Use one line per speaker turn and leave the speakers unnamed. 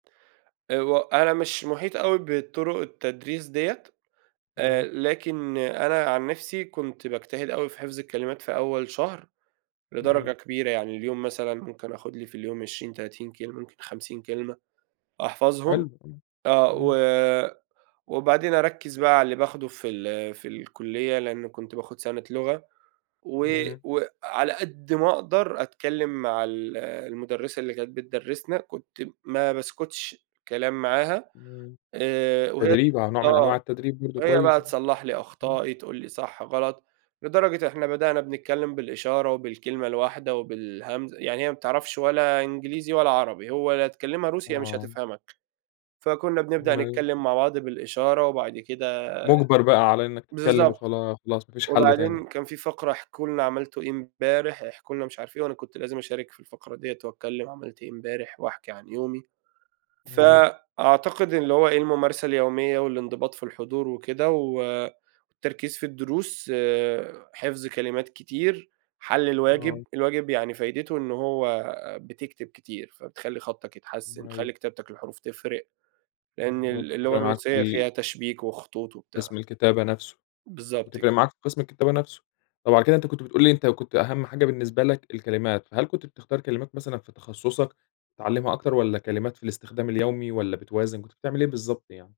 أ هو أنا مش محيط أوي بالطرق التدريس ديّة، آآ،
إمم.
لكن أنا عن نفسي كنت باجتهد أوي في حفظ الكلمات في أول شهر، لدرجة
إمم.
كبيرة. يعني اليوم مثلًا ممكن آخُد لي في اليوم 20، 30 كلمة ممكن 50 كلمة أحفظهم.
حلو، إمم.
آه،
إمم.
و وبعدين أرَكّز بقى على اللي باخده في ال في الكلية، لأنه كنت باخُد سنة لغة. و
إمم.
وعلى قد ما أقدر أتكلّم مع ال المُدرِّسة اللي كانت بتدرّسنا. كنت ما باسكُتش كلام معاها،
إمم،
آآ، وهي ت
تدريب أهو نوع من
آه،
أنواع التدريب برضه
هي
كويس
بقى
أها.
تصلح لي
إمم.
أخطائي، تقول لي صح، غلط. لدرجة إحنا بدأنا بنتكلم بالإشارة وبالكلمة الواحدة وبالهمزة يعني هي ما بتعرفش ولا إنجليزي ولا عربي، هو لا تكلّمها روسي يا مش
آه.
هتفهمك. فكُنّا بنبدأ
ما ي
نتكلم مع بعض بالإشارة وبعد كده
مُجبَر بقى على إنّك تتكلم
بالضبط.
وخلا خلاص، ما فيش حل تاني.
وبعدين كان في فقرة احكوا لنا عملتوا إيه إمبارح، احكوا لنا مش عارف إيه، وأنا كنت لازم أشارك في الفقرة دِيّة وأتكلم عملت إيه إمبارح وأحكي عن يومي.
إمم.
فأعتقد اللي هو إيه الممارسة اليومية والانضباط في الحضور وكده، و والتركيز في الدروس، حفظ كلمات كتير، حل الواجب.
آه.
الواجب يعني فايدته إن هو بتكتب كتير فبتخلّي خطّك يتحسّن،
أيوه.
تخلّي كتابتك للحروف تفرق لأن
بالضبط،
ال
تفرِق
اللغة
معاك في
الروسية فيها
ال
تشبيك وخطوط وبتاع.
قسم الكتابة نفسه،
بالضبط، ك
وتفرِق معاك في قسم الكتابة نفسه. طب، على كده أنت كنت بتقول لي أنت كنت أهم حاجة بالنسبة لك الكلمات، فهل كنت بتختار كلمات مثلًا في تخصصك تتعلمها أكتر؟ والّا كلمات في الاستخدام اليومي والّا بتوازن؟ كنت بتعمل إيه بالضبط يعني؟